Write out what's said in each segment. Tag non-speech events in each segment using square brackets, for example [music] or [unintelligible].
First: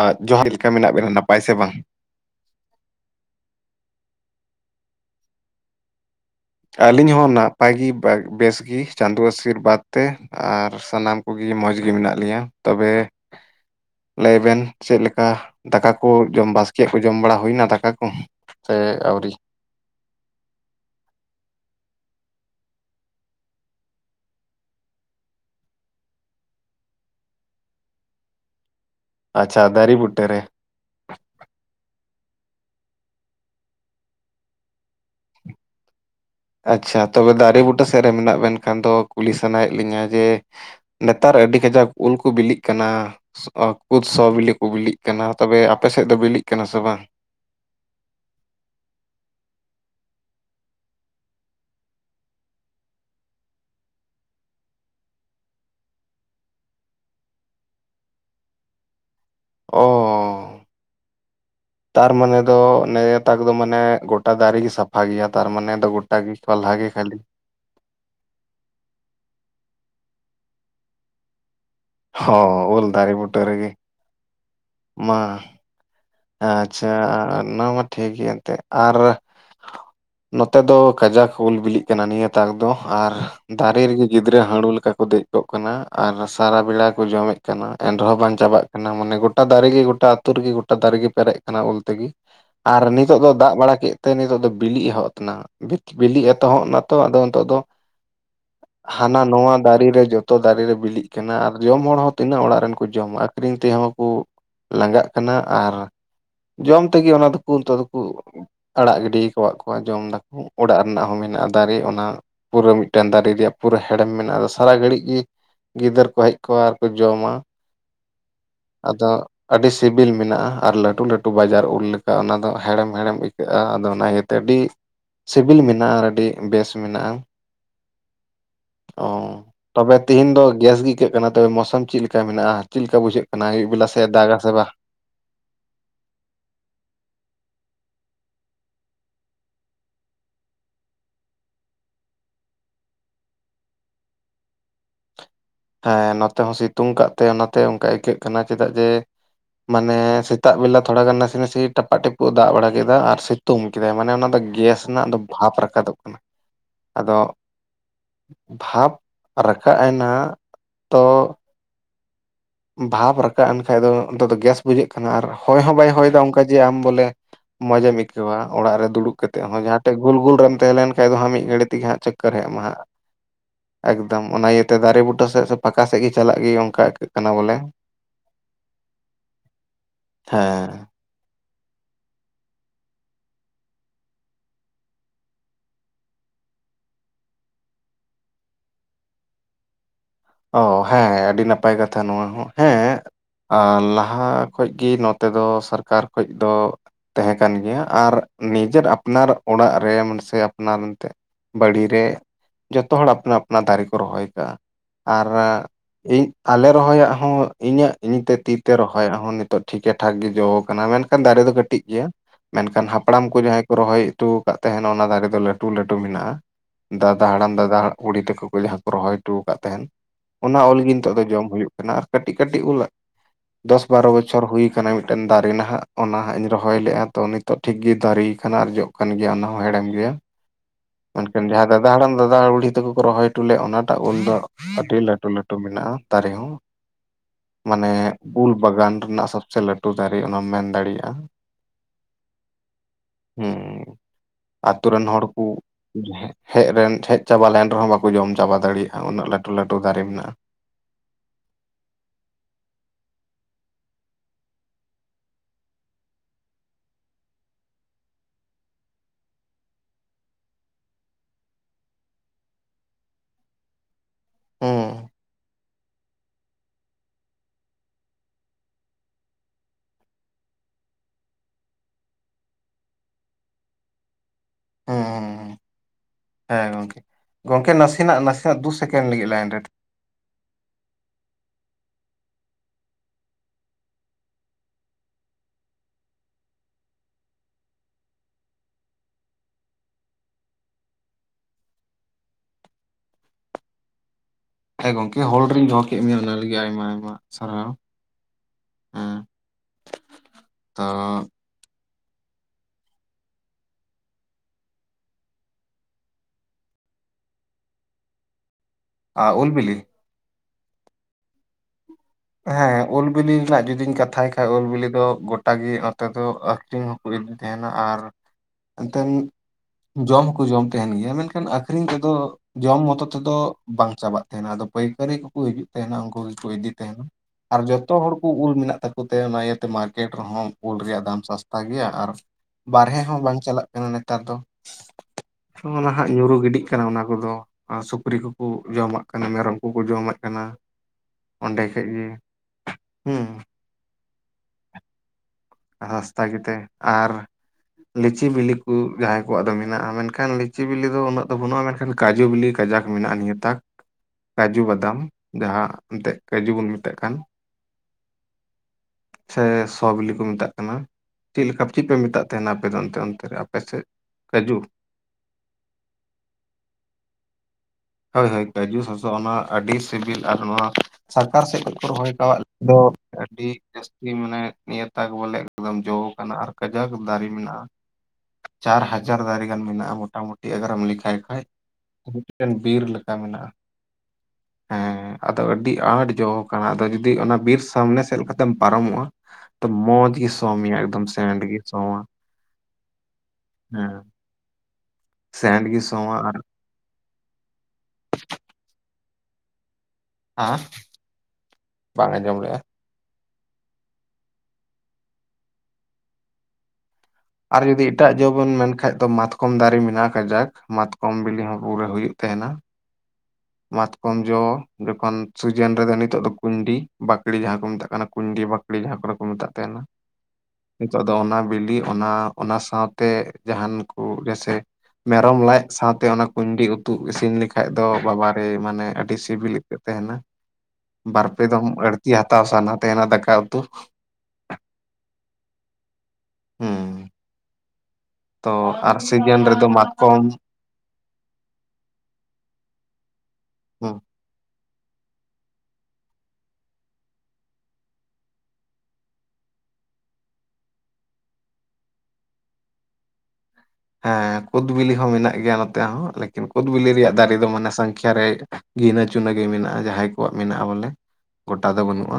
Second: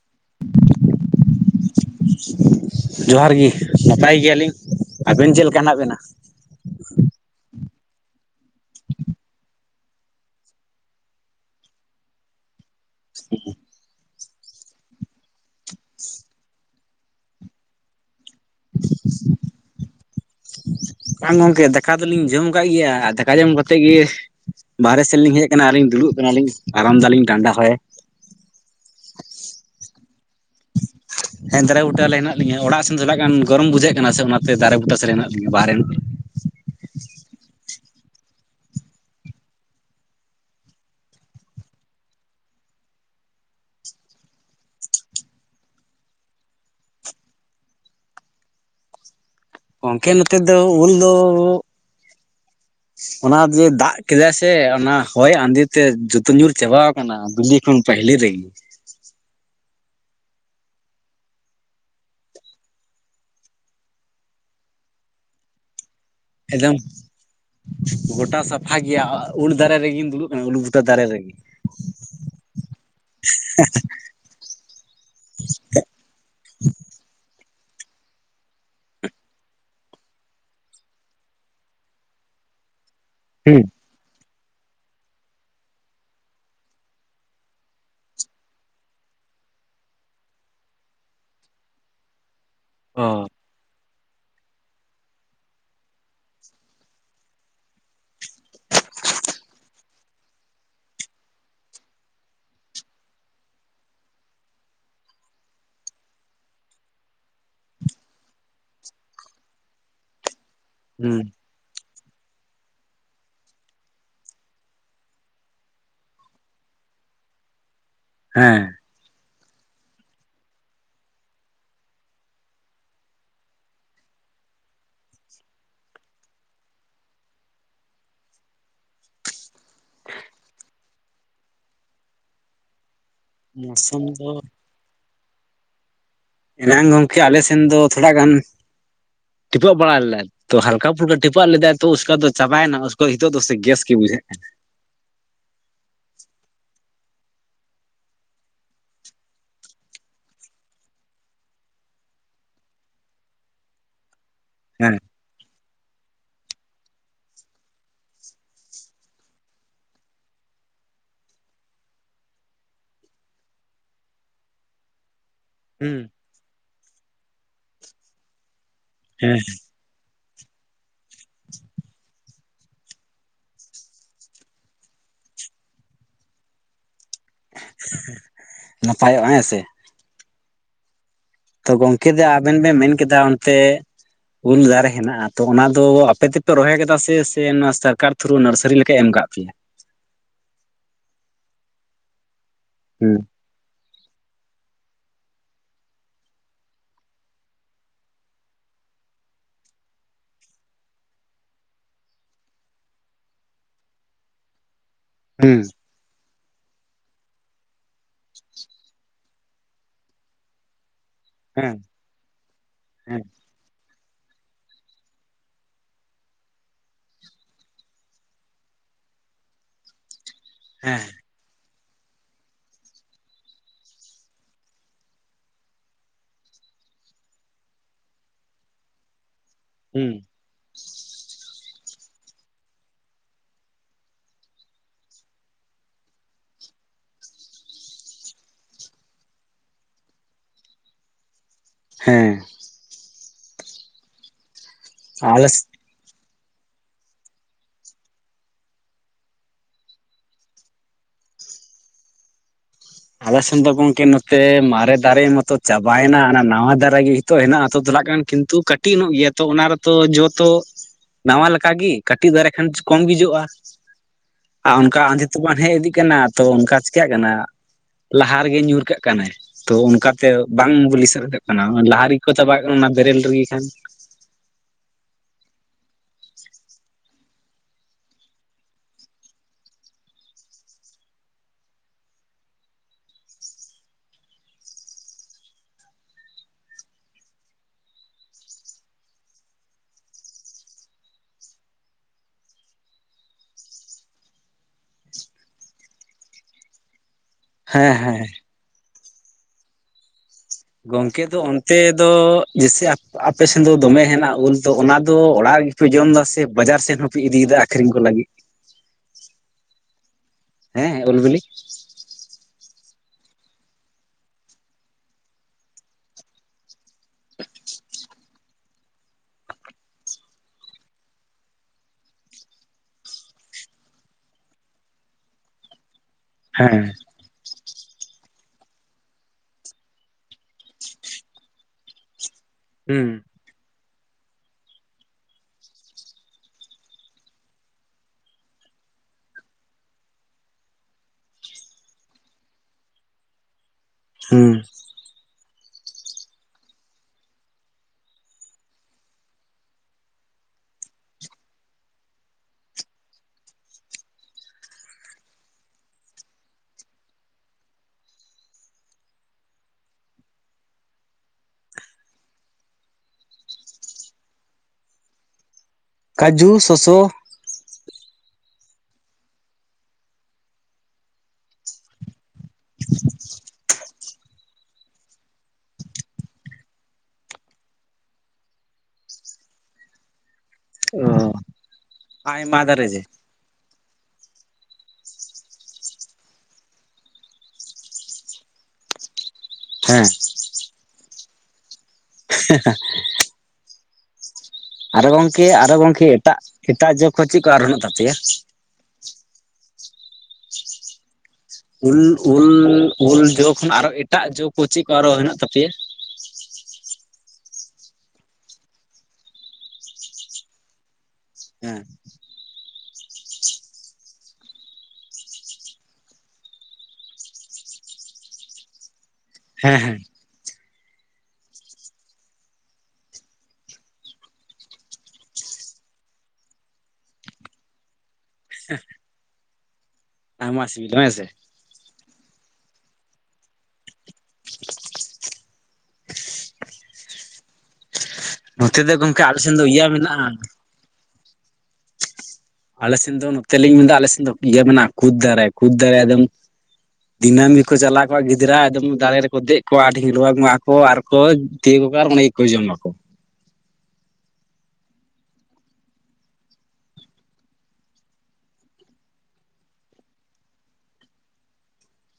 ᱟ [unintelligible] ᱪᱮᱫ ᱞᱮᱠᱟ ᱢᱮᱱᱟᱜ ᱵᱮᱱᱟ ᱱᱟᱯᱟᱭ ᱥᱮ ᱵᱟᱝ? ᱡᱚᱦᱟᱨ ᱜᱤ ᱱᱟᱯᱟᱭ ᱜᱮᱭᱟᱞᱤᱧ᱾ ᱟᱵᱮᱱ ᱪᱮᱫᱞᱮᱠᱟ ᱦᱮᱱᱟᱜ ᱵᱮᱱᱟ? ᱟᱹᱞᱤᱧ ᱦᱚᱸ ᱱᱟᱯᱟᱭᱜᱮ ᱵᱮᱥᱜᱤ ᱪᱟᱸᱫᱳ ᱟᱥᱤᱨ ᱵᱟᱫᱛᱮ᱾ ᱟᱨ ᱥᱟᱱᱟᱢ ᱠᱚᱜᱮ ᱢᱚᱡᱽ ᱜᱮ ᱢᱮᱱᱟᱜ ᱞᱮᱭᱟ᱾ ᱛᱚᱵᱮ ᱞᱟᱹᱭᱵᱮᱱ ᱪᱮᱫ ᱞᱮᱠᱟ ᱫᱟᱠᱟ ᱠᱚ ᱡᱚᱢ ᱵᱟᱥᱠᱮᱭᱟᱜ ᱠᱚ ᱡᱚᱢ ᱵᱟᱲᱟ ᱦᱩᱭᱱᱟ ᱫᱟᱠᱟ ᱠᱚ? ᱥᱮ ᱟᱹᱣᱨᱤ? ᱵᱟᱝ ᱜᱚᱝᱠᱮ ᱫᱟᱠᱟ ᱫᱚᱞᱤᱧ ᱡᱚᱢ ᱠᱟᱜ ᱜᱮᱭᱟ ᱟᱨ ᱫᱟᱠᱟ ᱡᱚᱢ ᱠᱟᱛᱮᱜ ᱜᱮ ᱵᱟᱦᱮᱨᱮ ᱥᱮᱫᱞᱤᱧ ᱦᱮᱜ ᱠᱟᱱᱟ ᱟᱨᱞᱤᱧ ᱫᱩᱲᱩᱵ ᱠᱟᱱᱟ ᱞᱤᱧ ᱟᱨᱟᱢ ᱫᱟᱞᱤᱧ ᱜᱟᱸᱰᱟ ᱦᱚᱭ᱾ ᱟᱪᱷᱟ ᱫᱟᱹᱨᱤ ᱵᱩᱴᱟᱹ ᱨᱮ? ᱦᱮᱸ ᱫᱟᱨᱮ ᱵᱩᱴᱟ. ᱨᱮ ᱦᱮᱱᱟᱜ ᱞᱤᱧ ᱚᱲᱟᱜ ᱥᱮᱱ ᱛᱷᱚᱲᱟᱜᱟᱱ ᱜᱚᱨᱚᱢ ᱵᱩᱡᱷᱟᱹᱜ ᱠᱟᱱᱟ ᱥᱮ ᱚᱱᱟᱛᱮ ᱫᱟᱨᱮ ᱵᱩᱴᱟᱹ ᱥᱮᱫ ᱨᱮ ᱦᱮᱱᱟᱜ ᱞᱤᱧᱟ᱾ ᱵᱟᱦᱨᱮ ᱟᱪᱪᱷᱟ ᱛᱚᱵᱮ ᱫᱟᱨᱮ ᱵᱩᱴᱟᱹ ᱥᱮᱫ ᱨᱮ ᱢᱮᱱᱟᱜ ᱵᱮᱱᱠᱷᱟᱱ ᱫᱚ ᱠᱩᱞᱤ ᱥᱟᱱᱟᱭᱮᱫ ᱞᱤᱧᱟᱹ ᱡᱮ ᱱᱮᱛᱟᱨ ᱟᱹᱰᱤ ᱠᱟᱡᱟᱠ ᱩᱞ ᱠᱚ ᱵᱤᱞᱤᱜ ᱠᱟᱱᱟ᱾ ᱚ ᱠᱩᱫ ᱥᱚ ᱵᱤᱞᱤ ᱠᱚ ᱵᱤᱞᱤᱜ ᱠᱟᱱᱟ᱾ ᱛᱚᱵᱮ ᱟᱯᱮ ᱥᱮᱜ ᱫᱚ ᱵᱤᱞᱤᱜ ᱠᱟᱱᱟ ᱥᱮ ᱵᱟᱝ? ᱜᱚᱝᱠᱮ ᱱᱚᱛᱮ ᱫᱚ ᱩᱞ ᱫᱚ [inaudible] ᱚᱱᱟ ᱡᱮ ᱫᱟᱜ ᱠᱮᱫᱟᱭ ᱥᱮ ᱚᱱᱟ ᱦᱚᱭ ᱟᱸᱫᱮ ᱛᱮ ᱡᱚᱛᱚ ᱧᱩᱨ ᱪᱟᱵᱟ ᱟᱠᱟᱱᱟ, ᱵᱤᱞᱤ ᱠᱷᱚᱱ ᱯᱟᱦᱞᱮ ᱨᱮᱜᱮ᱾ ᱚ ᱛᱟᱨ ᱢᱟᱱᱮ ᱫᱚ ᱱᱮ ᱛᱟᱠ ᱫᱚ ᱢᱟᱱᱮ ᱜᱚᱴᱟ ᱫᱟᱨᱮ ᱥᱟᱯᱷᱟ ᱜᱮᱭᱟ ᱛᱟᱨᱢᱟᱱᱮ ᱫᱚ ᱛᱟᱜᱮ ᱯᱟᱞᱦ ᱮᱠᱫᱚᱢ ᱜᱮ ᱠᱷᱟᱹᱞᱤ ᱜᱚᱴᱟ ᱥᱟᱯᱷᱟ ᱜᱮᱭᱟ ᱩᱞ ᱫᱟᱨᱮ ᱨᱮᱜᱮᱧ ᱫᱩᱲᱩᱵ ᱠᱟᱱᱟ ᱩᱞ ᱵᱩᱴᱟ ᱫᱟᱨᱮ ᱨᱮᱜᱮ ᱦᱚ ᱩᱞᱫᱟᱨᱤ ᱵᱩᱴ ᱨᱮ ᱜᱮ ᱢᱟ ᱟᱪᱷᱟ ᱚᱱᱟ ᱢᱟ ᱴᱷᱤᱠ ᱜᱮᱭᱟ ᱮᱱᱛᱮᱫ ᱟᱨ ᱱᱚᱛᱮ ᱫᱚ ᱠᱟᱡᱟᱠ ᱩᱞ ᱵᱤᱞᱤᱜ ᱠᱟᱱᱟ ᱱᱤᱭᱟᱹ ᱛᱟᱠ ᱫᱚ ᱟᱨ ᱦᱩᱸ ᱫᱟᱨᱮ ᱨᱮᱜᱮ ᱜᱤᱫᱽᱨᱟᱹ ᱦᱟᱹᱲᱩ ᱞᱮᱠᱟ ᱠᱚ ᱫᱮᱡ ᱠᱚᱜ ᱠᱟᱱᱟ ᱟᱨ ᱥᱟᱨᱟ ᱵᱮᱲᱟ ᱠᱚ ᱡᱚᱢᱮᱫ ᱠᱟᱱᱟ ᱮᱱ ᱨᱮᱦᱚᱸ ᱵᱟᱝ ᱪᱟᱵᱟᱜ ᱢᱟᱱᱮ ᱜᱚᱴᱟ ᱫᱟᱨᱮ ᱜᱚᱴᱟ ᱟᱹᱛᱩ ᱨᱮᱜᱮ ᱜᱚᱴᱟ ᱫᱟᱨᱮᱜ ᱜᱮ ᱯᱮᱨᱮᱡ ᱠᱟᱱᱟ ᱩᱞ ᱛᱮᱜᱮ ᱟᱨ ᱚ ᱱᱤᱛᱚᱜ ᱫᱚ ᱫᱟᱜ ᱵᱟᱲᱟ ᱠᱮᱫ ᱛᱮ ᱱᱤᱛᱚᱜ ᱫᱚ ᱵᱤᱞᱤ ᱮᱦᱚᱵ ᱮᱱᱟ ᱵᱤᱞᱤᱜ ᱮᱛᱚᱦᱚᱵ ᱮᱱᱟᱛᱚ ᱟᱫᱚ ᱱᱤᱛᱚᱜ ᱫᱚ [inaudible] ᱦᱟᱱᱟ ᱱᱚᱣᱟ ᱫᱟᱨᱮ ᱨᱮ ᱡᱚᱛᱚ ᱫᱟᱨᱮ ᱨᱮ ᱵᱤᱞᱤᱜ ᱠᱟᱱᱟ ᱟᱨ ᱡᱚᱢ ᱦᱚᱲ ᱦᱚᱸ ᱛᱤᱱᱟᱹᱜ ᱚᱲᱟᱜ ᱨᱮᱱ ᱠᱚ ᱡᱚᱢᱟ ᱟᱠᱷᱨᱤᱧ ᱛᱮᱦᱚᱸ ᱠᱚ ᱞᱟᱸᱜᱟᱜ ᱠᱟᱱᱟ ᱟᱨ ᱡᱚᱢ ᱛᱮᱜᱮ ᱚᱱᱟ ᱫᱚᱠᱚ ᱱᱤᱛᱚᱜ ᱫᱚᱠᱚ ᱟᱲᱟᱜ ᱜᱤᱰᱤ ᱟᱠᱟᱫ ᱠᱚᱣᱟ ᱡᱚᱢ ᱫᱟᱠᱚ ᱚᱲᱟᱜ ᱨᱮᱱᱟᱜ ᱦᱩᱸ ᱦᱚᱸ ᱢᱮᱱᱟᱜᱼᱟ ᱫᱟᱨᱮ ᱚᱱᱟ ᱯᱩᱨᱟᱹ ᱢᱤᱫᱴᱟᱝ ᱫᱟᱨᱮ ᱨᱮᱭᱟᱜ ᱯᱩᱨᱟᱹ ᱦᱮᱲᱮᱢ ᱢᱮᱱᱟᱜᱼᱟ ᱟ ᱥᱟᱨᱟ ᱜᱷᱟᱹᱲᱤᱡ ᱜᱮ ᱜᱤᱫᱟᱹᱨ ᱠᱚ ᱦᱮᱡ ᱠᱚᱜᱼᱟ ᱟᱨ ᱠᱚ ᱡᱚᱢᱟ ᱦᱮᱸ ᱟᱫᱚ ᱟᱹᱰᱤ ᱥᱤᱵᱤᱞ ᱢᱮᱱᱟᱜᱼᱟ ᱟᱨ ᱞᱟᱹᱴᱩ ᱞᱟᱹᱴᱩ ᱵᱟᱡᱟᱨ ᱩᱞ ᱞᱮᱠᱟ ᱚᱱᱟ ᱫᱚ ᱦᱮᱲᱮᱢ ᱦᱮᱲᱮᱢ ᱟᱹᱭᱠᱟᱹᱜᱼᱟ ᱟᱫᱚ ᱚᱱᱟ ᱤᱭᱟᱹᱛᱮ ᱟᱹᱰᱤ ᱥᱤᱵᱤᱞ ᱢᱮᱱᱟᱜᱼᱟ ᱟᱹᱰᱤ ᱵᱮᱥ ᱢᱮᱱᱟᱜᱼᱟ ᱚ ᱛᱚᱵᱮ ᱛᱦᱮᱧ ᱫᱚ ᱜᱮᱥ ᱜᱮ ᱟᱹᱭᱠᱟᱹᱜ ᱠᱟᱱᱟ ᱛᱚᱵᱮ ᱢᱳᱥᱚᱢ ᱪᱮᱫᱮ ᱞᱮᱠᱟ ᱢᱮᱱᱟᱜᱼᱟ ᱪᱮᱫ ᱞᱮᱠᱟ ᱵᱩᱡᱷᱟᱹᱜ ᱠᱟᱱᱟ ᱟᱭᱵ ᱵᱤᱞᱟ ᱥᱮ ᱢᱳᱥᱚᱢ ᱫᱚ ᱫᱟᱜᱽᱪ ᱥᱮ ᱵᱟ ᱮᱱᱟᱝ ᱜᱚᱢᱠᱮ ᱟᱞᱮ ᱥᱮᱱ ᱫᱚ ᱛᱷᱚᱲᱟ ᱜᱟᱱ ᱴᱤᱯᱟᱹᱜ ᱵᱟᱲᱟ ᱞᱮᱫᱟᱭ᱾ ᱛᱚ ᱦᱟᱞᱠᱟ ᱯᱷᱩᱞᱠᱟ ᱴᱤᱯᱟᱹᱜ ᱞᱮᱫᱟᱭ ᱛᱚᱥᱠᱟ ᱫᱚ ᱪᱟᱵᱟᱭᱮᱱᱟ ᱦᱤᱛᱚᱜ ᱫᱚ ᱥᱮ ᱜᱮᱥ ᱜᱮ ᱵᱩᱡᱷᱟᱹᱜ ᱠᱟᱱᱟ ᱦᱮᱸ ᱱᱚᱛᱮ ᱦᱚᱸ ᱥᱤᱛᱩᱝ ᱠᱟᱜ ᱛᱮ ᱚᱱᱟᱛᱮ ᱚᱱᱠᱟ ᱟᱹᱭᱠᱟᱹᱜ ᱠᱟᱱᱟ ᱪᱮᱫᱟᱜ ᱡᱮ ᱢᱟᱱᱮ ᱥᱮᱛᱟᱜ ᱵᱮᱞᱟ ᱛᱷᱚᱲᱟ ᱜᱟᱱ ᱱᱟᱥᱮ ᱱᱟᱥᱮ ᱴᱟᱯᱟᱜ ᱴᱤᱯᱩᱜ ᱫᱟᱜ ᱵᱟᱲᱟ ᱠᱮᱫᱟ ᱟᱨ ᱥᱤᱛᱩᱝ ᱠᱮᱫᱟᱭ ᱢᱟᱱᱮ ᱚᱱᱟ ᱫᱚ ᱜᱮᱥ ᱦᱮᱸ ᱨᱮᱱᱟᱜ ᱫᱚ ᱵᱷᱟᱵ ᱨᱟᱠᱟᱵᱚᱜ ᱠᱟᱱᱟ ᱟᱫᱚ ᱵᱷᱟᱰᱽ ᱨᱟᱠᱟᱵᱱᱟ ᱛᱚ ᱵᱷᱟᱵᱽ ᱨᱟᱠᱟᱵ ᱮᱱ ᱠᱷᱟᱱᱡ ᱫᱚ ᱱ ᱫᱚ ᱜᱮᱥ ᱵᱩᱡᱷᱟᱹᱜ ᱠᱟᱱᱟ ᱟᱨ ᱦᱚᱭ ᱦᱚᱸ ᱵᱟᱭ ᱦᱚᱭᱮᱫᱟ ᱚᱱᱠᱟ ᱡᱮ ᱟᱢ ᱵᱚᱞᱮ ᱢᱚᱡᱮᱢ ᱟᱹᱭᱠᱟᱹᱣᱟ ᱚᱲᱟᱜ ᱨᱮ ᱫᱩᱲᱩᱵ ᱦᱮᱸ ᱠᱟᱛᱮ ᱦᱚᱸ ᱡᱟᱦᱟᱸ ᱢᱤᱫ ᱜᱩᱞ ᱜᱩᱞ ᱨᱮᱢ ᱛᱟᱦᱮᱸ ᱞᱮᱱ ᱠᱷᱟᱱᱡ ᱫᱚ ᱦᱜ ᱢᱤᱫ ᱜᱟᱹᱲᱤ ᱛᱮᱜᱮᱟᱸᱜ ᱪᱟᱹᱠᱟᱹᱨ ᱦᱮᱡ ᱟᱢᱟ ᱦᱜ ᱮᱠᱫᱚᱢ ᱚᱱᱟ ᱤᱭᱟᱹᱛᱮ ᱫᱟᱨᱮ ᱵᱩᱴᱟᱹ ᱥᱮᱫ ᱥᱮ ᱯᱷᱟᱠᱟ ᱥᱮᱫ ᱜᱮ ᱪᱟᱞᱟᱜ ᱜᱮ ᱚᱱᱠᱟ ᱠᱟᱱᱟ ᱵᱚᱞᱮ ᱱᱟᱯᱟᱭᱚᱜᱼᱟ ᱦᱮᱸ ᱥᱮ ᱦᱮᱸ ᱛᱚ ᱜᱚᱢᱠᱮ ᱟᱵᱮᱱ ᱵᱮᱱ ᱢᱮᱱᱠᱮᱫᱟ ᱚᱱᱛᱮ ᱩᱞ ᱫᱟᱨᱮ ᱦᱮᱱᱟᱜᱼᱟ ᱛᱚ ᱚᱱᱟ ᱫᱚ ᱟᱯᱮ ᱛᱮᱯᱮ ᱨᱚᱦᱚᱭ ᱠᱟᱫᱟ ᱥᱮ ᱥᱮ ᱱᱚᱣᱟ ᱥᱚᱨᱠᱟᱨ ᱛᱷᱩᱨᱩ ᱱᱟᱨᱥᱟᱨᱤ ᱞᱮᱠᱟ ᱮᱢ ᱟᱠᱟᱫ ᱯᱮᱭᱟ ᱚ ᱦᱮᱸ ᱟᱹᱰᱤ ᱱᱟᱯᱟᱭ ᱠᱟᱛᱷᱟ ᱱᱚᱣᱟ ᱦᱚᱸ ᱦᱮᱸ ᱟᱨ ᱞᱟᱦᱟ ᱠᱷ ᱜᱮ ᱱᱚᱛᱮ ᱫᱚ ᱥᱚᱨᱠᱟᱨ ᱠᱷ ᱫᱚ ᱛᱟᱦᱮᱸ ᱠᱟᱱ ᱜᱮᱭᱟ ᱟᱨ ᱱᱤᱡᱮᱨ ᱟᱯᱱᱟᱨ ᱚᱲᱟᱜ ᱨᱮ ᱥᱮ ᱟᱯᱱᱟᱨ ᱮᱱᱛᱮ᱾ ᱵᱟᱲᱤ ᱨᱮ ᱡᱚᱛᱚ ᱦᱚᱲ ᱟᱯᱱᱟ ᱟᱯᱱᱟ ᱫᱟᱨᱮ ᱠᱚ ᱨᱚᱦᱚᱭ ᱠᱟᱜᱼᱟ, ᱟᱨ ᱦᱩᱸ ᱤᱧ ᱟᱞᱮ ᱨᱚᱦᱚᱭᱟᱜ ᱦᱚᱸ ᱤᱧᱟᱹᱜ ᱤᱧ ᱛᱮ ᱛᱤ ᱛᱮ ᱨᱚᱦᱚᱟᱜ ᱦᱚᱸ ᱱᱤᱛᱚᱜ ᱴᱷᱤᱠᱮ ᱴᱷᱟᱠ ᱜᱮ ᱡᱚ ᱟᱠᱟᱱᱟ, ᱢᱮᱱ ᱫᱟᱨᱮ ᱫᱚ ᱦᱮᱸ ᱠᱟᱹᱴᱤᱡ ᱜᱮᱭᱟ ᱢᱮᱱᱠᱷᱟᱱ ᱦᱮᱸ ᱦᱟᱯᱲᱟᱢ ᱠᱚ ᱡᱟᱦᱟᱸᱭ ᱨᱚᱦᱚᱭ ᱦᱚᱴᱚ ᱟᱠᱟᱫ ᱛᱟᱦᱮᱱᱟ ᱚᱱᱟ ᱫᱟᱨᱮ ᱫᱚ ᱞᱟᱹᱴᱩ ᱞᱟᱹᱴᱩ ᱢᱮᱱᱟᱜᱼᱟ ᱫᱟᱫᱟ ᱦᱟᱲᱟᱢ ᱫᱟᱫᱟ ᱵᱲᱦᱤ ᱛᱟᱠᱚ ᱠᱚ ᱡᱟᱦᱟᱸ ᱠᱚ ᱨᱚᱦᱚᱭ ᱦᱚᱴᱚ ᱟᱠᱟᱫ ᱛᱟᱦᱮᱸᱱ ᱚᱱᱟ ᱩᱞ ᱜᱮ ᱦᱮᱸ ᱱᱤᱛᱚᱜ ᱫᱚ ᱡᱚᱢ ᱦᱩᱭᱩᱜ ᱠᱟᱱᱟ ᱟᱨ ᱠᱟᱹᱴᱤᱡ ᱠᱟᱹᱴᱤᱡ ᱩᱞᱟᱜ ᱫᱚᱥ ᱵᱟᱨᱚ ᱵᱚᱪᱷᱚᱨ ᱦ ᱦᱩᱭ ᱟᱠᱟᱱᱟ ᱢᱤᱫᱴᱮᱱ ᱫᱟᱨᱮ ᱱᱟᱦᱟᱜ ᱚᱱᱟ ᱦᱟᱸᱜ ᱤᱧ ᱨᱚᱦᱚᱭ ᱞᱮᱫᱼᱟ ᱛᱚ ᱛᱚ ᱴᱷᱤᱠ ᱜᱮ ᱫᱟᱨᱮ ᱠᱟᱱᱟ ᱟᱨ ᱡᱚᱜ ᱠᱟᱱ ᱜᱮᱭᱟ ᱚᱱᱟ ᱦᱚᱸ ᱦᱮᱲᱮᱢ ᱜᱮᱭᱟ ᱦᱩᱸ ᱢᱮᱱᱠᱷᱟᱱ ᱡᱟᱦᱟᱸ ᱫᱟᱫᱟ ᱦᱟᱲᱟᱢ ᱫᱟᱫᱟ ᱵᱩᱲᱦᱤ ᱛᱮᱠᱚ ᱨᱚᱦᱚᱭ ᱦᱚᱴᱚ ᱞᱮᱫᱭᱟ ᱚᱱᱟᱴᱟᱜ ᱩᱞ ᱫᱚ ᱟᱹᱰᱤ ᱞᱟᱹᱴᱩ ᱞᱟᱹᱴᱩ ᱢᱮᱱᱟᱜᱼᱟ ᱫᱟᱨᱮ ᱦᱚᱸ ᱢᱟᱱᱮ ᱩᱞ ᱵᱟᱜᱟᱱ ᱨᱮᱱᱟᱜ ᱥᱚᱵᱪᱮ ᱞᱟᱹᱴᱩ ᱫᱟᱨᱮ ᱚᱱᱟᱢ ᱢᱮᱱ ᱫᱟᱲᱮᱭᱟᱜᱼᱟ᱾ ᱦᱮᱸ᱾ ᱦᱩᱸ ᱟᱛᱩ ᱨᱮᱱ ᱦᱚᱲ ᱠᱩ ᱟᱞᱮ ᱦᱮ-ᱦᱮᱡ ᱨᱮᱱ ᱦᱮᱡ ᱪᱟᱵᱟ ᱞᱮᱱ ᱨᱮᱦᱚᱸ ᱵᱟᱠᱚ ᱡᱚᱢ ᱪᱟᱵᱟ ᱫᱟᱲᱮᱭᱟᱜᱼᱟ ᱩᱱᱟᱹᱜ ᱞᱟᱹᱴᱩ ᱞᱟᱹᱴᱩ ᱫᱟᱨᱮ ᱢᱮᱱᱟᱜᱼᱟ᱾ ᱟᱞᱮ ᱥᱮᱱ ᱫᱚ ᱜᱚᱝᱠᱮ ᱱᱚᱛᱮ ᱢᱟᱨᱮ ᱫᱟᱨᱮ ᱢᱟᱛᱚ ᱪᱟᱵᱟᱭᱮᱱᱟ ᱱᱟᱣᱟ ᱫᱟᱨᱮ ᱜᱮ ᱛᱚ ᱦᱮᱱᱟᱜᱼᱟ ᱛᱚ ᱛᱮᱞᱟᱜᱠᱟᱱ ᱠᱤᱱᱛᱩ ᱠᱟᱹᱴᱤᱡ ᱱᱚᱜ ᱜᱮᱭᱟ ᱛᱚ ᱚᱱᱟ ᱨᱮᱛᱚ ᱡᱚᱛᱚ ᱱᱟᱣᱟ ᱞᱮᱠᱟ ᱜᱤ ᱠᱟᱹᱴᱤᱡ ᱫᱟᱨᱮ ᱠᱷᱟᱱᱪ ᱠᱚᱢ ᱜᱮ ᱡᱚᱜᱼᱟ᱾ ᱟ ᱦᱩᱸ ᱚᱱᱠᱟ ᱟᱸᱡᱤᱛᱚ ᱵᱟᱝ ᱦᱮᱡ ᱤᱫᱤᱜ ᱠᱟᱱᱟ ᱛᱚ ᱚᱱᱠᱟ ᱪᱤᱠᱟᱹᱜ ᱠᱟᱱᱟ? ᱞᱟᱦᱟ ᱨᱮᱜᱮ ᱧᱩᱨ ᱠᱟᱜ ᱠᱟᱱᱟᱭ᱾ ᱛᱚ ᱚᱱᱠᱟ ᱛᱮ ᱵᱟᱝ ᱵᱤᱞᱤ ᱥᱟᱨᱮ ᱫᱚᱜ ᱠᱟᱱᱟ ᱞᱟᱦᱟ ᱨᱮ ᱠᱚ ᱪᱟᱵᱟᱜ ᱠᱟᱱᱟ ᱚᱱᱟ ᱵᱮᱨᱮᱞ ᱨᱮᱜᱮ ᱠᱷᱟᱱ᱾ ᱦᱮᱸ, ᱦᱮᱸ ᱜᱚᱝᱠᱮ, ᱜᱚᱝᱠᱮ ᱱᱟᱥᱮᱱᱟᱜ ᱱᱟᱥᱮᱱᱟᱜ ᱫᱩ ᱥᱮᱠᱮᱱᱰ ᱞᱟᱹᱜᱤᱫ ᱞᱟᱭᱤᱱ ᱨᱮ ᱦᱮᱸ ᱜᱚᱝᱠᱮ ᱦᱳᱞᱰ ᱨᱮᱧ ᱫᱚᱦᱚ ᱠᱮᱜ ᱢᱮᱭᱟ ᱚᱱᱟ ᱞᱟᱹᱜᱤᱫ ᱟᱭᱢᱟ ᱟᱭᱢᱟ ᱥᱟᱨᱦᱟᱣ᱾ ᱦᱮᱸ ᱦᱮᱸ᱾ ᱦᱩᱸ᱾ ᱜᱚᱢᱠᱮ ᱫᱚ ᱚᱱᱛᱮ ᱫᱚ ᱡᱮᱥᱮ ᱟ ᱟᱯᱮ ᱥᱮᱱ ᱫᱚ ᱫᱚᱢᱮ ᱦᱮᱱᱟᱜᱼᱟ ᱩᱞ ᱛᱚ ᱚᱱᱟ ᱫᱚ ᱚᱲᱟᱜ ᱨᱮᱜᱮ ᱯᱮ ᱡᱚᱢ ᱫᱟ ᱥᱮ ᱵᱟᱡᱟᱨ ᱥᱮᱫ ᱦᱚᱸᱯᱮ ᱤᱫᱤᱭᱫᱟ ᱟᱠᱷᱨᱤᱧ ᱠᱚ ᱞᱟᱹᱜᱤᱫ? ᱟ ᱩᱞ ᱵᱤᱞᱤ᱾ ᱦᱮᱸ ᱩᱞ ᱵᱤᱞᱤ᱾ ᱦᱮᱸ ᱩᱞ ᱵᱤᱞᱤ ᱨᱮᱱᱟᱜ ᱡᱩᱫᱤᱧ ᱠᱟᱛᱷᱟᱭ ᱠᱷᱟᱡ ᱩᱞ ᱵᱤᱞᱤ ᱫᱚ ᱜᱚᱴᱟ ᱜᱮ ᱱᱚᱛᱮ ᱫᱚ ᱟᱠᱷᱨᱤᱧ ᱦᱚ ᱠᱩ ᱤᱫᱤ ᱛᱟᱦᱮᱱᱟ, ᱟᱨ ᱚᱱᱛᱮᱱ ᱡᱚᱢ ᱦᱚᱸᱠᱚ ᱡᱚᱢ ᱛᱟᱦᱮᱱ ᱜᱮᱭᱟ ᱢᱮᱱᱠᱷᱟᱱ ᱟᱠᱷᱨᱤᱧ ᱛᱮᱫᱚ ᱡᱚᱢ ᱢᱚᱛᱚ ᱛᱮᱫᱚ ᱵᱟᱝ ᱪᱟᱵᱟᱜ ᱛᱟᱦᱮᱱᱟ ᱟᱫᱚ ᱯᱟᱹᱭᱠᱟᱹᱨᱤ ᱠᱩᱠᱩ ᱦᱤᱡᱩᱜ ᱛᱟᱦᱮᱱᱟ ᱩᱱᱠᱩ ᱜᱮᱠᱚ ᱤᱫᱤ ᱦᱮᱸ ᱛᱟᱦᱮᱱᱚᱜ᱾ ᱟᱨ ᱡᱚᱛᱚ ᱦᱚᱲ ᱠᱩ ᱩᱞ ᱢᱮᱱᱟᱜ ᱛᱟᱠᱚ ᱛᱮ ᱚᱱᱟ ᱤᱭᱟᱹ ᱛᱮ ᱢᱟᱨᱠᱮᱴ ᱨᱮᱦᱚᱸ ᱩᱞ ᱨᱮᱭᱟᱜ ᱫᱟᱢ ᱥᱟᱥᱛᱟ ᱜᱮᱭᱟ, ᱟᱨ ᱵᱟᱨᱦᱮᱸ ᱦᱩᱸ ᱦᱚᱸ ᱵᱟᱝ ᱪᱟᱞᱟᱜ ᱠᱟᱱᱟ ᱱᱮᱛᱟᱨ ᱫᱚ ᱱᱟᱦᱟᱜ ᱧᱩᱨᱩ ᱜᱤᱰᱤᱜ ᱠᱟᱱᱟ ᱚᱱᱟ ᱠᱚᱫᱚ᱾ ᱟᱸ ᱥᱩᱠᱨᱤ ᱠᱩᱠᱩ ᱡᱚᱢᱟᱜ ᱠᱟᱱᱟ ᱢᱮᱨᱚᱢ ᱠᱩᱠᱩ ᱡᱚᱢᱟᱜ ᱠᱟᱱᱟ ᱚᱸᱰᱮ᱾ ᱴᱮᱜ ᱜᱮ ᱦᱩᱸ᱾ ᱦᱩᱸ᱾ ᱦᱟᱸᱥᱛᱟ ᱜᱮᱛᱮ, ᱟᱨ ᱞᱤᱪᱤ ᱵᱤᱞᱤ ᱠᱩ ᱡᱟᱦᱟᱸᱭ ᱠᱚᱣᱟᱜ ᱫᱚ ᱢᱮᱱᱟᱜᱼᱟ ᱢᱮᱱᱠᱷᱟᱱ ᱞᱤᱪᱤ ᱵᱤᱞᱤ ᱫᱚ ᱩᱱᱟᱹᱜ ᱫᱚ ᱵᱟᱹᱱᱩᱜᱼᱟ, ᱢᱮᱱᱠᱷᱟ ᱠᱟᱡᱩ ᱵᱤᱞᱤ ᱠᱟᱡᱟᱠ ᱢᱮᱱᱟᱜᱼᱟ ᱱᱤᱭᱟᱹ ᱛᱟᱠ᱾ ᱠᱟᱹᱡᱩ ᱵᱟᱫᱟᱢ ᱡᱟᱦᱟᱸ ᱮᱱᱛᱮᱜ ᱠᱟᱹᱡᱩ ᱵᱚᱱ ᱢᱮᱛᱟᱜ ᱠᱟᱱ᱾ ᱥᱮ ᱥᱚ ᱵᱤᱞᱤ ᱠᱚ ᱢᱮᱛᱟᱜ ᱠᱟᱱᱟ ᱪᱤᱜ ᱞᱮᱠᱟ ᱪᱤᱜ ᱯᱮ ᱢᱮᱛᱟᱜ ᱛᱟᱦᱮᱱᱟ ᱟᱯᱮ ᱫᱚ ᱚᱱᱛᱮ ᱚᱱᱛᱮ ᱨᱮ ᱟᱯᱮ ᱥᱮᱜ ᱠᱟᱹᱡᱩ? [inaudible] ᱠᱟᱡᱩ, ᱥᱚᱥᱚ᱾ ᱦᱳᱭ ᱦᱳᱭ ᱠᱟᱹᱡᱩ, ᱥᱟᱥᱚ ᱚᱱᱟ ᱟᱹᱰᱤ ᱥᱤᱵᱤᱞ ᱟᱨ ᱱᱚᱣᱟ ᱥᱟᱨᱠᱟᱨ ᱥᱮᱡ ᱠᱷᱚᱡ ᱠᱚ ᱨᱚᱦᱚᱭ ᱠᱟᱣᱟᱜ ᱫᱚ ᱟᱹᱰᱤ ᱡᱟᱹᱥᱛᱤ ᱢᱟᱱᱮ ᱱᱤᱭᱟᱹ ᱛᱟᱠ ᱵᱚᱞᱮ ᱮᱠᱫᱚᱢ ᱡᱚᱣ ᱠᱟᱱᱟ ᱟᱨ ᱠᱟᱡᱟᱠ ᱫᱟᱨᱮ ᱢᱮᱱᱟᱜᱼᱟ᱾ ᱪᱟᱨ ᱦᱟᱡᱟᱨ ᱫᱟᱨᱮ ᱜᱟᱱ ᱢᱮᱱᱟᱜᱼᱟ ᱢᱚᱴᱟᱢᱩᱴᱤ ᱮᱜᱟᱨᱟᱢ ᱞᱮᱠᱷᱟᱭ ᱠᱷᱟᱡ᱾ ᱢᱤᱫᱴᱮᱱ ᱟᱭᱢᱟ ᱵᱤᱨ ᱫᱟᱨᱮ ᱜᱮ ᱞᱮᱠᱟ ᱢᱮᱱᱟᱜᱼᱟ, ᱦᱮᱸ᱾ ᱦᱮᱸ ᱟᱫᱚ ᱟᱹᱰᱤ ᱟᱦᱟᱴ ᱡᱚᱣ ᱠᱟᱱᱟ ᱟᱫᱚ ᱡᱩᱫᱤ ᱚᱱᱟ ᱵᱤᱨ ᱥᱟᱢᱱᱮ ᱥᱮᱫ ᱞᱮᱠᱟᱛᱮᱢ ᱯᱟᱨᱚᱢᱚᱜᱼᱟ ᱦᱮᱸ ᱢᱚᱡᱽ ᱜᱮ ᱥᱚ ᱢᱮᱭᱟ ᱮᱠᱫᱚᱢ ᱥᱮᱱᱰ ᱜᱮ ᱥᱳᱣᱟ᱾ [unintelligible] ᱦᱮᱸ᱾ ᱟᱨᱚ ᱜᱚᱝᱠᱮ ᱥᱮᱱᱴ ᱟᱨᱚ ᱜᱮ ᱜᱚᱝᱠᱮ ᱥᱚᱣᱟ ᱟᱨ ᱮᱴᱟᱜ ᱮᱴᱟᱜ ᱡᱚ ᱠᱚ ᱪᱤᱜ ᱠᱚ ᱟᱨᱚ ᱦᱮᱱᱟᱜ ᱛᱟᱯᱮᱭᱟ? ᱟᱸ? ᱩᱞ ᱩᱞ ᱩᱞ ᱡᱚ ᱠᱷᱚᱱ ᱟᱨ ᱮᱴᱟᱜ ᱡᱚ ᱠᱚ ᱪᱤᱜ ᱠᱚ ᱟᱨᱚ ᱦᱮᱱᱟᱜ ᱛᱟᱯᱮᱭᱟ? ᱟᱨ ᱡᱩᱫᱤ ᱮᱴᱟᱜ ᱡᱚ ᱵᱚᱱ ᱢᱮᱱ ᱠᱷᱟᱡ ᱫᱚ ᱢᱟᱛᱠᱚᱢ ᱫᱟᱨᱮ ᱢᱮᱱᱟᱜᱼᱟ ᱠᱟᱡᱟᱠ ᱢᱟᱛᱠᱚᱢ ᱵᱤᱞᱤ ᱦᱚᱸ ᱦᱮᱸ ᱯᱩᱨᱟᱹ ᱦᱩᱭᱩᱜ᱾ ᱛᱟᱸᱦᱮᱱᱟ ᱾ ᱢᱟᱛᱠᱚᱢ ᱡᱚ ᱡᱚᱠᱷᱚᱱ ᱥᱤᱡᱤᱱ ᱨᱮᱫᱚ ᱱᱤᱛᱚᱜ ᱫᱚ ᱠᱩᱭᱰᱤ ᱵᱟᱠᱲᱮ ᱡᱟᱦᱟᱸ ᱠᱚ ᱢᱮᱛᱟᱜ ᱠᱟᱱᱟ ᱠᱩᱸᱭᱰᱤ ᱵᱟᱠ ᱠᱩᱲᱤ ᱡᱟᱦᱟᱸ ᱠᱚᱨᱮ ᱠᱚ ᱢᱮᱛᱟᱜ ᱦᱮᱸ ᱛᱟᱸᱦᱮᱱᱟ ᱦᱮᱸ ᱱᱤᱛᱚᱜ ᱫᱚ ᱚᱱᱟ ᱵᱤᱞᱤ ᱚᱱᱟ ᱚᱱᱟ ᱥᱟᱶᱛᱮ ᱡᱟᱦᱟᱸᱱ ᱠᱚ ᱜᱮᱥᱮ ᱢᱮᱨᱚᱢ ᱞᱟᱡ, ᱥᱟᱶᱛᱮ ᱚᱱᱟ ᱠᱩᱸᱭᱰᱤ ᱩᱛᱩ ᱤᱥᱤᱱ ᱞᱮᱠᱷᱟᱡ ᱫᱚ ᱵᱟᱵᱟ ᱨᱮ ᱢᱟᱱᱮ ᱟᱹᱰᱤ ᱥᱤᱵᱤᱞ ᱟᱹᱠᱟᱹᱜ ᱛᱟᱸᱦᱮᱱᱟ ᱟᱭᱢᱟ ᱥᱤᱵᱤᱞᱟ ᱦᱮᱸ ᱥᱮ ᱵᱟᱨ ᱯᱮ ᱫᱚᱢ ᱟᱲ ᱛᱤ ᱦᱟᱛᱟᱣ ᱥᱟᱱᱟ ᱛᱟᱦᱮᱱᱟ ᱫᱟᱠᱟ ᱩᱛᱩ ᱾ [inaudible] ᱦᱩᱸ ᱛᱚ ᱱᱚᱛᱮ ᱫᱚ ᱟᱨ ᱜᱚᱝᱠᱮ ᱟᱞᱮ ᱥᱤᱡᱮᱱ ᱥᱮᱱ ᱫᱚ ᱨᱮᱫᱚ ᱤᱭᱟ ᱢᱟᱛᱠᱚᱢ ᱢᱮᱱᱟᱜᱼᱟ ᱾ ᱟᱞᱮ ᱥᱮᱱ ᱫᱚ ᱱᱚᱛᱮ ᱞᱤᱧ ᱢᱮᱱᱫᱟ ᱦᱩᱸ ᱟᱞᱮ ᱥᱮᱱ ᱫᱚ ᱤᱭᱟᱹ ᱢᱮᱱᱟᱜᱼᱟ ᱠᱩᱫ ᱫᱟᱨᱮ ᱠᱩᱫ ᱫᱟᱨᱮ ᱮᱠᱫᱚᱢ ᱾ ᱫᱤᱱᱟᱹᱢ ᱜᱮᱠᱚ ᱪᱟᱞᱟᱣ ᱠᱚᱣᱟ ᱜᱤᱫᱽᱨᱟᱹ ᱮᱠᱚᱢ ᱫᱟᱨᱮ ᱨᱮᱠᱚ ᱫᱮᱡ ᱠᱚᱣᱟ ᱟᱨ ᱰᱷᱤᱞᱣᱟᱹᱝᱚᱜ ᱟᱠᱚ ᱟᱨ ᱠᱚᱭ ᱛᱤᱭᱳᱜᱟ ᱠᱚ ᱟᱨ ᱚᱱᱰᱮ ᱜᱮ ᱠᱚ ᱡᱚᱢᱟ ᱠᱚ᱾ ᱦᱮᱸ ᱠᱩᱫ ᱵᱤᱞᱤ ᱦᱚᱸ ᱢᱮᱱᱟᱜ ᱜᱮᱭᱟ ᱱᱚᱛᱮ ᱦᱚᱸ, ᱞᱮᱠᱤᱱ ᱠᱩᱫ ᱵᱤᱞᱤ ᱨᱮᱭᱟᱜ ᱫᱟᱨᱮ ᱫᱚ ᱢᱟᱱᱮ ᱥᱚᱝᱠᱷᱟ ᱨᱮᱼᱼ ᱜᱤᱱᱟᱹ ᱪᱩᱱᱟᱹ ᱜᱮ ᱢᱮᱱᱟᱜᱼᱟ ᱡᱟᱦᱟᱸᱭ ᱠᱚᱣᱟᱜ ᱢᱮᱱᱟᱜᱼᱟ ᱵᱚᱞᱮ ᱜᱚᱴᱟ ᱫᱚ ᱵᱟᱹᱱᱩᱜᱼᱟ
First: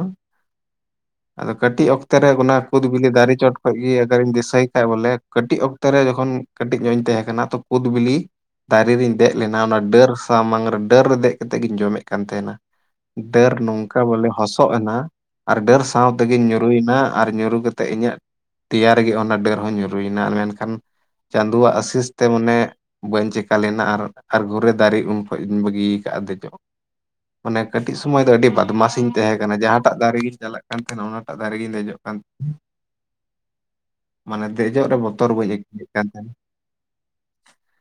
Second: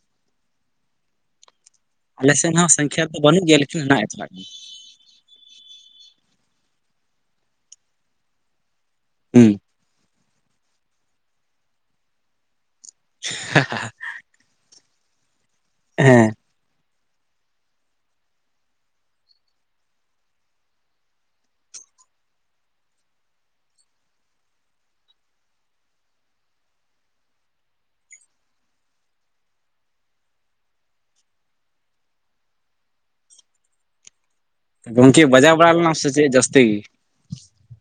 ᱾ ᱟᱫᱚ ᱠᱟᱹᱴᱤᱡ ᱚᱠᱛᱮ ᱨᱮ ᱟᱞᱮ ᱚᱱᱟ ᱥᱮᱱ ᱦᱚᱸ ᱠᱩᱫ ᱥᱚᱝᱠᱷᱟ ᱵᱤᱞᱤ ᱫᱚ ᱫᱟᱨᱮ ᱵᱟᱹᱱᱩᱜ ᱪᱚᱴ ᱜᱮᱭᱟ ᱠᱷᱚᱡ ᱞᱮᱠᱤᱱ ᱜᱮ ᱦᱮᱱᱟᱜ ᱟᱜᱟᱨᱤᱧ ᱛᱟᱞᱮᱭᱟ ᱫᱤᱥᱟᱹᱭ ᱵᱚᱞᱮ ᱠᱟᱹᱴᱤᱡ ᱚᱠᱛᱚ ᱨᱮ ᱡᱚᱠᱷᱚᱱ ᱠᱟᱹᱴᱤᱡ ᱧᱚᱜ ᱤᱧ ᱛᱟᱦᱮᱸ ᱠᱟᱱᱟ ᱛᱚ ᱠᱩᱫ ᱵᱤᱞᱤ ᱫᱟᱨᱮ ᱨᱤᱧ ᱫᱮᱡ ᱦᱩᱸ ᱞᱮᱱᱟ ᱚᱱᱟ ᱰᱟᱹᱨ ᱥᱟᱢᱟᱝ ᱨᱮ ᱰᱟᱹᱨ ᱨᱮ ᱫᱮᱡ ᱠᱟᱛᱮᱫ ᱜᱤᱧ ᱡᱚᱢᱮᱫ ᱠᱟᱱ ᱛᱟᱸᱦᱮᱱᱟ ᱾ ᱰᱟᱹᱨ ᱱᱚᱝᱠᱟ ᱵᱚᱞᱮ ᱦᱚᱸᱥᱚᱜ ᱮᱱᱟ ᱟᱨ ᱰᱟᱹᱨ ᱥᱟᱶ ᱦᱮᱸ ᱛᱮᱜᱤᱧ ᱧᱩᱨᱩᱭᱱᱟ ᱟᱨ ᱧᱩᱨᱩ ᱠᱟᱛᱮ ᱛᱮᱜ ᱤᱧᱟᱹᱜ ᱫᱮᱭᱟ ᱨᱮᱜᱮ ᱚᱱᱟ ᱰᱟᱹᱨ ᱦᱚᱸ ᱧᱩᱨᱩᱭ ᱮᱱᱟ, ᱢᱮᱱᱠᱷᱟᱱ ᱪᱟᱸᱫᱳᱣᱟᱜ ᱟᱥᱤᱥ ᱛᱮ ᱢᱟᱱᱮ ᱵᱟᱹᱧ ᱪᱮᱠᱟ ᱞᱮᱱᱟ ᱟᱨ ᱟᱨ ᱜᱷᱩᱨᱮ ᱫᱟᱨᱮ ᱩᱱ ᱠᱷᱚᱱ ᱤᱧ ᱵᱟᱹᱜᱤ ᱠᱟᱜᱼᱟ ᱫᱮᱡᱚᱜ ᱾ ᱢᱟᱱᱮ ᱠᱟᱹᱴᱤᱡ ᱥᱳᱢᱚᱭ ᱫᱚ ᱟᱹᱰᱤ ᱵᱟᱫᱢᱟᱥᱤ ᱤᱧ ᱛᱟᱦᱮᱸ ᱠᱟᱱᱟ ᱡᱟᱦᱟᱸᱴᱟᱜ ᱫᱟᱨᱮ ᱜᱤᱧ ᱪᱟᱞᱟᱜ ᱠᱟᱱ ᱛᱟᱦᱮᱸᱱᱟ ᱚᱱᱟᱴᱟᱜ ᱫᱟᱨᱮᱜᱤᱧ ᱫᱮᱡᱚᱜ ᱾ ᱢᱟᱱᱮ ᱫᱮᱡᱚᱜ ᱨᱮ ᱵᱚᱛᱚᱨ ᱵᱟ. ᱧ ᱟ. ᱭᱠᱟ. ᱣ [unintelligible] ᱪᱮᱜ ᱡᱟᱹᱥᱛᱤ ᱜᱮ ᱾ [unintelligible]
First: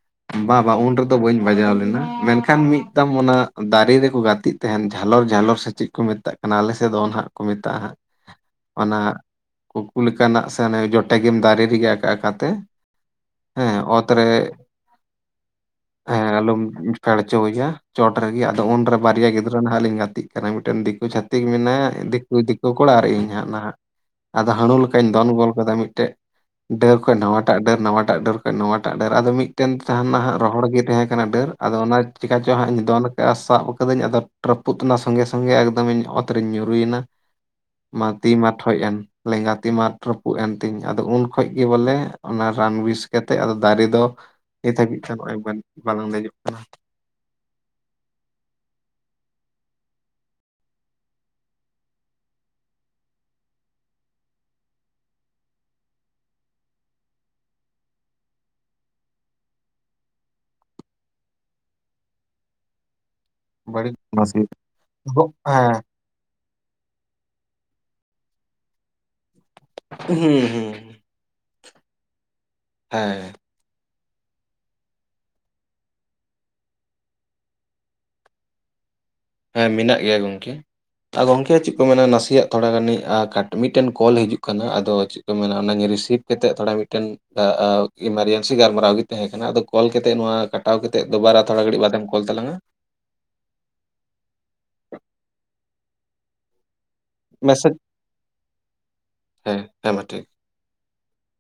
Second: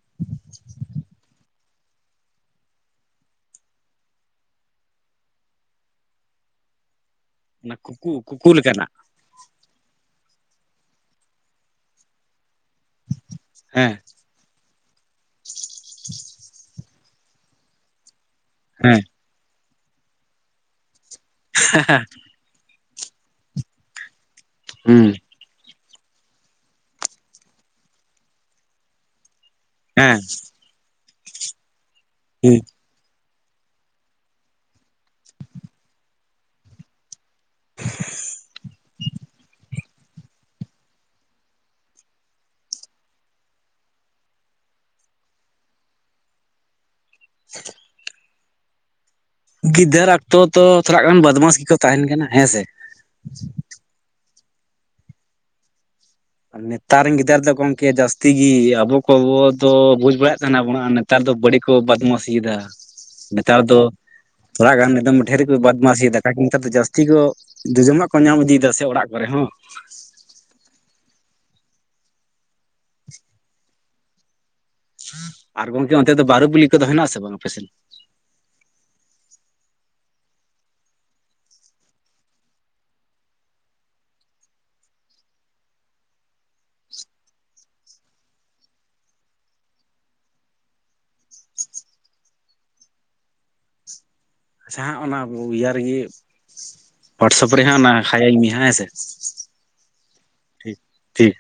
ᱵᱟ ᱵᱟ ᱩᱱ ᱨᱮᱫᱚ ᱵᱟᱹᱧ ᱵᱟᱡᱟᱣ ᱞᱮᱱᱟ ᱢᱮᱱᱠᱷᱟᱱ ᱢᱤᱫᱫᱟᱢ ᱚᱱᱟ ᱫᱟᱨᱮ ᱨᱮᱠᱚ ᱜᱟᱛᱮᱜ ᱛᱟᱸᱦᱮᱱ ᱡᱷᱟᱞᱚᱨ ᱡᱷᱟᱞᱚᱨ ᱥᱮ ᱪᱮᱫ ᱠᱚ ᱢᱮᱛᱟᱜ ᱠᱟᱱᱟ ᱟᱞᱮ ᱥᱮᱫ ᱫᱚ ᱟᱱᱟ ᱦᱟᱸᱜ ᱠᱚ ᱚᱱᱟ ᱢᱮᱛᱟᱜᱼᱟ ᱦᱟᱸᱜ ᱠᱩᱠᱩ ᱠᱩᱠᱩ ᱞᱮᱠᱟᱱᱟᱜ ᱚᱱᱟ ᱠᱩᱠᱩ ᱞᱮᱠᱟᱱᱟᱜ ᱥᱮ ᱚᱱᱟ ᱡᱚᱴᱮᱜ ᱜᱮᱢ ᱫᱟᱨᱮ ᱨᱮᱜᱮ ᱟᱠᱟ ᱟᱠᱟᱛᱮ ᱾ ᱦᱮᱸ ᱚᱛᱨᱮ ᱦᱮᱸ ᱟᱞᱚᱢ ᱯᱷᱮᱲ ᱦᱚᱪᱚᱭᱟ ᱾ ᱪᱚᱴ ᱨᱮᱜᱮ ᱟᱫᱚ ᱩᱱᱨᱮ ᱦᱮᱸ ᱵᱟᱨᱮᱭᱟ ᱜᱤᱫᱽᱨᱟᱹ ᱱᱟᱦᱟᱜ ᱞᱤᱧ ᱜᱟᱛᱮᱜ ᱠᱟᱱᱟ ᱢᱤᱫᱴᱮᱱ ᱫᱤᱠᱩ ᱪᱷᱟᱹᱛᱤᱠ ᱢᱮᱱᱟᱭᱟ ᱾ ᱩᱱᱤ ᱫᱤᱠᱩ ᱠᱚᱲᱟ ᱟᱨ ᱤᱧ ᱦᱟᱸᱜ ᱱᱟᱦᱟᱜ ᱟᱫᱚ ᱦᱟᱹᱬᱩ ᱞᱮᱠᱟᱧ ᱦᱩᱸ ᱫᱚᱱ ᱜᱚᱞ ᱠᱟᱫᱟ ᱢᱤᱫᱴᱮᱡ ᱰᱟᱹᱨ ᱠᱷᱚᱡ ᱱᱟᱣᱟᱴᱟᱜ ᱰᱟᱹᱨ ᱱᱟᱣᱟᱴᱟᱜ ᱰᱟᱹᱨ ᱠᱷᱚᱱ ᱱᱟᱣᱟᱴᱟᱜ ᱰᱟᱹᱨ ᱟᱫᱚ ᱢᱤᱫᱴᱮᱱ ᱦᱮᱸ ᱛᱟᱸᱦᱮᱱᱟ ᱦᱟᱸᱜ ᱨᱚᱦᱚᱲ ᱜᱮ ᱛᱟᱦᱮᱸ ᱠᱟᱱᱟ ᱰᱟᱹᱨ ᱟᱫᱚ ᱚᱱᱟ ᱪᱮᱠᱟ ᱪᱚ ᱦᱩᱸ ᱦᱟᱸᱜ ᱤᱧ ᱫᱚᱱ ᱥᱟᱵ ᱠᱟᱹᱫᱟᱹᱧ ᱟᱫᱚ ᱨᱟᱹᱯᱩᱫ ᱮᱱᱟ ᱥᱚᱸᱜᱮ ᱥᱚᱸᱜᱮ ᱮᱠᱫᱚᱢ ᱤᱧ ᱚᱛ ᱨᱤᱧ ᱧᱩᱨᱩᱭᱮᱱᱟ ᱾ ᱢᱟ ᱛᱤ ᱢᱟ ᱴᱷᱚᱡ ᱮᱱ ᱞᱮᱸᱜᱟ ᱛᱤ ᱢᱟ ᱨᱟᱹᱯᱩᱫ ᱮᱱ ᱛᱤᱧ ᱟᱫᱚ ᱩᱱ ᱠᱷᱚᱡ ᱜᱮ ᱵᱚᱞᱮ ᱚᱱᱟ ᱨᱟᱱ ᱵᱮᱥ ᱠᱟᱛᱮᱜ ᱟᱫᱚ ᱫᱟᱨᱮ ᱫᱚ ᱱᱤᱛ ᱦᱟᱹᱵᱤᱡ ᱛᱮ ᱱᱚᱜ ᱚᱭ ᱵᱟᱝᱞᱤᱧ ᱵᱟᱞᱟᱝ ᱫᱮᱡᱚᱜ ᱠᱟᱱᱟ ᱾ [inaudible] ᱜᱤᱫᱟᱹᱨ ᱚᱠᱛᱚ ᱛᱚ ᱛᱷᱚᱲᱟ ᱜᱟᱱ ᱵᱚᱫᱢᱟᱥ ᱜᱮᱠᱚ ᱛᱟᱸᱦᱮᱱ ᱠᱟᱱᱟ ᱦᱮᱸᱥᱮ ᱾ ᱱᱮᱛᱟᱨ ᱨᱮᱱ ᱜᱤᱫᱽᱨᱟ. ᱫᱚ ᱜᱚᱢᱠᱮ ᱡᱟᱹᱥᱛᱤ ᱜᱮ ᱟᱵᱚ ᱠᱚ ᱫᱚ ᱵᱚ ᱵᱩᱡᱽ ᱵᱟᱲᱟᱭᱮᱫ ᱛᱟᱸᱦᱮ ᱱᱟᱵᱚᱱ ᱟᱨ ᱱᱮᱛᱟᱨ ᱫᱚ ᱵᱟᱹᱲᱤᱡ ᱠᱚ ᱵᱟᱫᱢᱟᱥᱤᱭᱮᱫᱟ ᱾ ᱱᱮᱛᱟᱨ ᱫᱚ ᱵᱟᱹᱲᱤᱡ ᱱᱟᱥᱮ ᱦᱮᱸ ᱛᱷᱚᱲᱟ ᱜᱟᱱ [unintelligible] ᱰᱷᱮᱨ ᱜᱮᱠᱚ ᱵᱟᱫᱢᱟᱥᱤ ᱮᱫᱟ ᱱᱮᱛᱟᱨ ᱫᱚ ᱡᱟᱹᱥᱛᱤ ᱜᱚ ᱡᱚᱡᱚᱢᱟᱜ ᱠᱚ ᱧᱟᱢ ᱤᱫᱤᱭᱮᱫᱟ ᱥᱮ ᱚᱲᱟᱜ ᱠᱚᱨᱮ ᱦᱚᱸ ᱾ ᱦᱩᱸ ᱦᱩᱸ ᱦᱮᱸ ᱟᱨ ᱜᱚᱝᱠᱮ ᱚᱱᱛᱮ ᱫᱚ ᱵᱟᱨᱩ ᱵᱤᱞᱤ ᱠᱚᱫᱚ ᱦᱮᱸᱱᱟᱜ ᱟᱥᱮ ᱵᱟᱝ ᱟᱯᱮᱥᱮᱱ? ᱦᱮᱸ ᱢᱮᱱᱟᱜ ᱜᱮᱭᱟ ᱜᱚᱢᱠᱮ ᱾ ᱟ ᱜᱚᱝᱠᱮ ᱪᱮᱫ ᱠᱚ ᱢᱮᱱᱟ ᱱᱟᱥᱮᱭᱟᱜ ᱛᱷᱚᱲᱟ ᱜᱟᱱᱤᱧ ᱟ ᱠᱟᱴ ᱢᱤᱫᱴᱮᱱ ᱠᱚᱞ ᱦᱤᱡᱩᱜ ᱠᱟᱱᱟ ᱟᱫᱚ ᱢᱮᱱᱟᱜ ᱚᱱᱟᱧ ᱨᱤᱥᱤᱵᱷ ᱠᱟᱛᱮᱫ ᱛᱷᱚᱲᱟ ᱢᱤᱫᱴᱮᱱ ᱡᱟ ᱟᱣ ᱤᱢᱟᱨᱡᱮᱱᱥᱤ ᱜᱟᱞᱢᱟᱨᱟᱣ ᱜᱤ ᱛᱮᱦᱮᱸ ᱠᱟᱱᱟ ᱟᱫᱚ ᱠᱚᱞ ᱠᱟᱛᱮᱜ ᱱᱚᱣᱟ ᱠᱟᱴᱟᱣ ᱠᱮᱛᱮᱫ ᱫᱚᱵᱟᱨᱟ ᱛᱷᱚᱲᱟ ᱜᱷᱟᱹᱲᱤᱡ ᱵᱟᱫᱮᱢ ᱠᱚᱞ ᱛᱟᱞᱟᱝᱟ᱾ ᱟᱪᱪᱷᱟ ᱦᱟᱸᱜ ᱚᱱᱟ ᱤᱭᱟᱹ ᱨᱮᱜᱮ ᱦᱳᱣᱟᱴᱥᱟᱯ ᱨᱮ ᱢᱮᱥᱮᱡᱽ ᱦᱟᱸᱜ ᱚᱱᱟ ᱦᱟᱭ ᱟᱹᱧ ᱢᱮ ᱦᱟ ᱦᱮᱸᱥᱮ᱾ ᱦᱮᱸ ᱦᱮᱸ ᱢᱟ ᱴᱷᱤᱠ ᱴᱷᱤᱠ ᱴᱷᱤᱠ᱾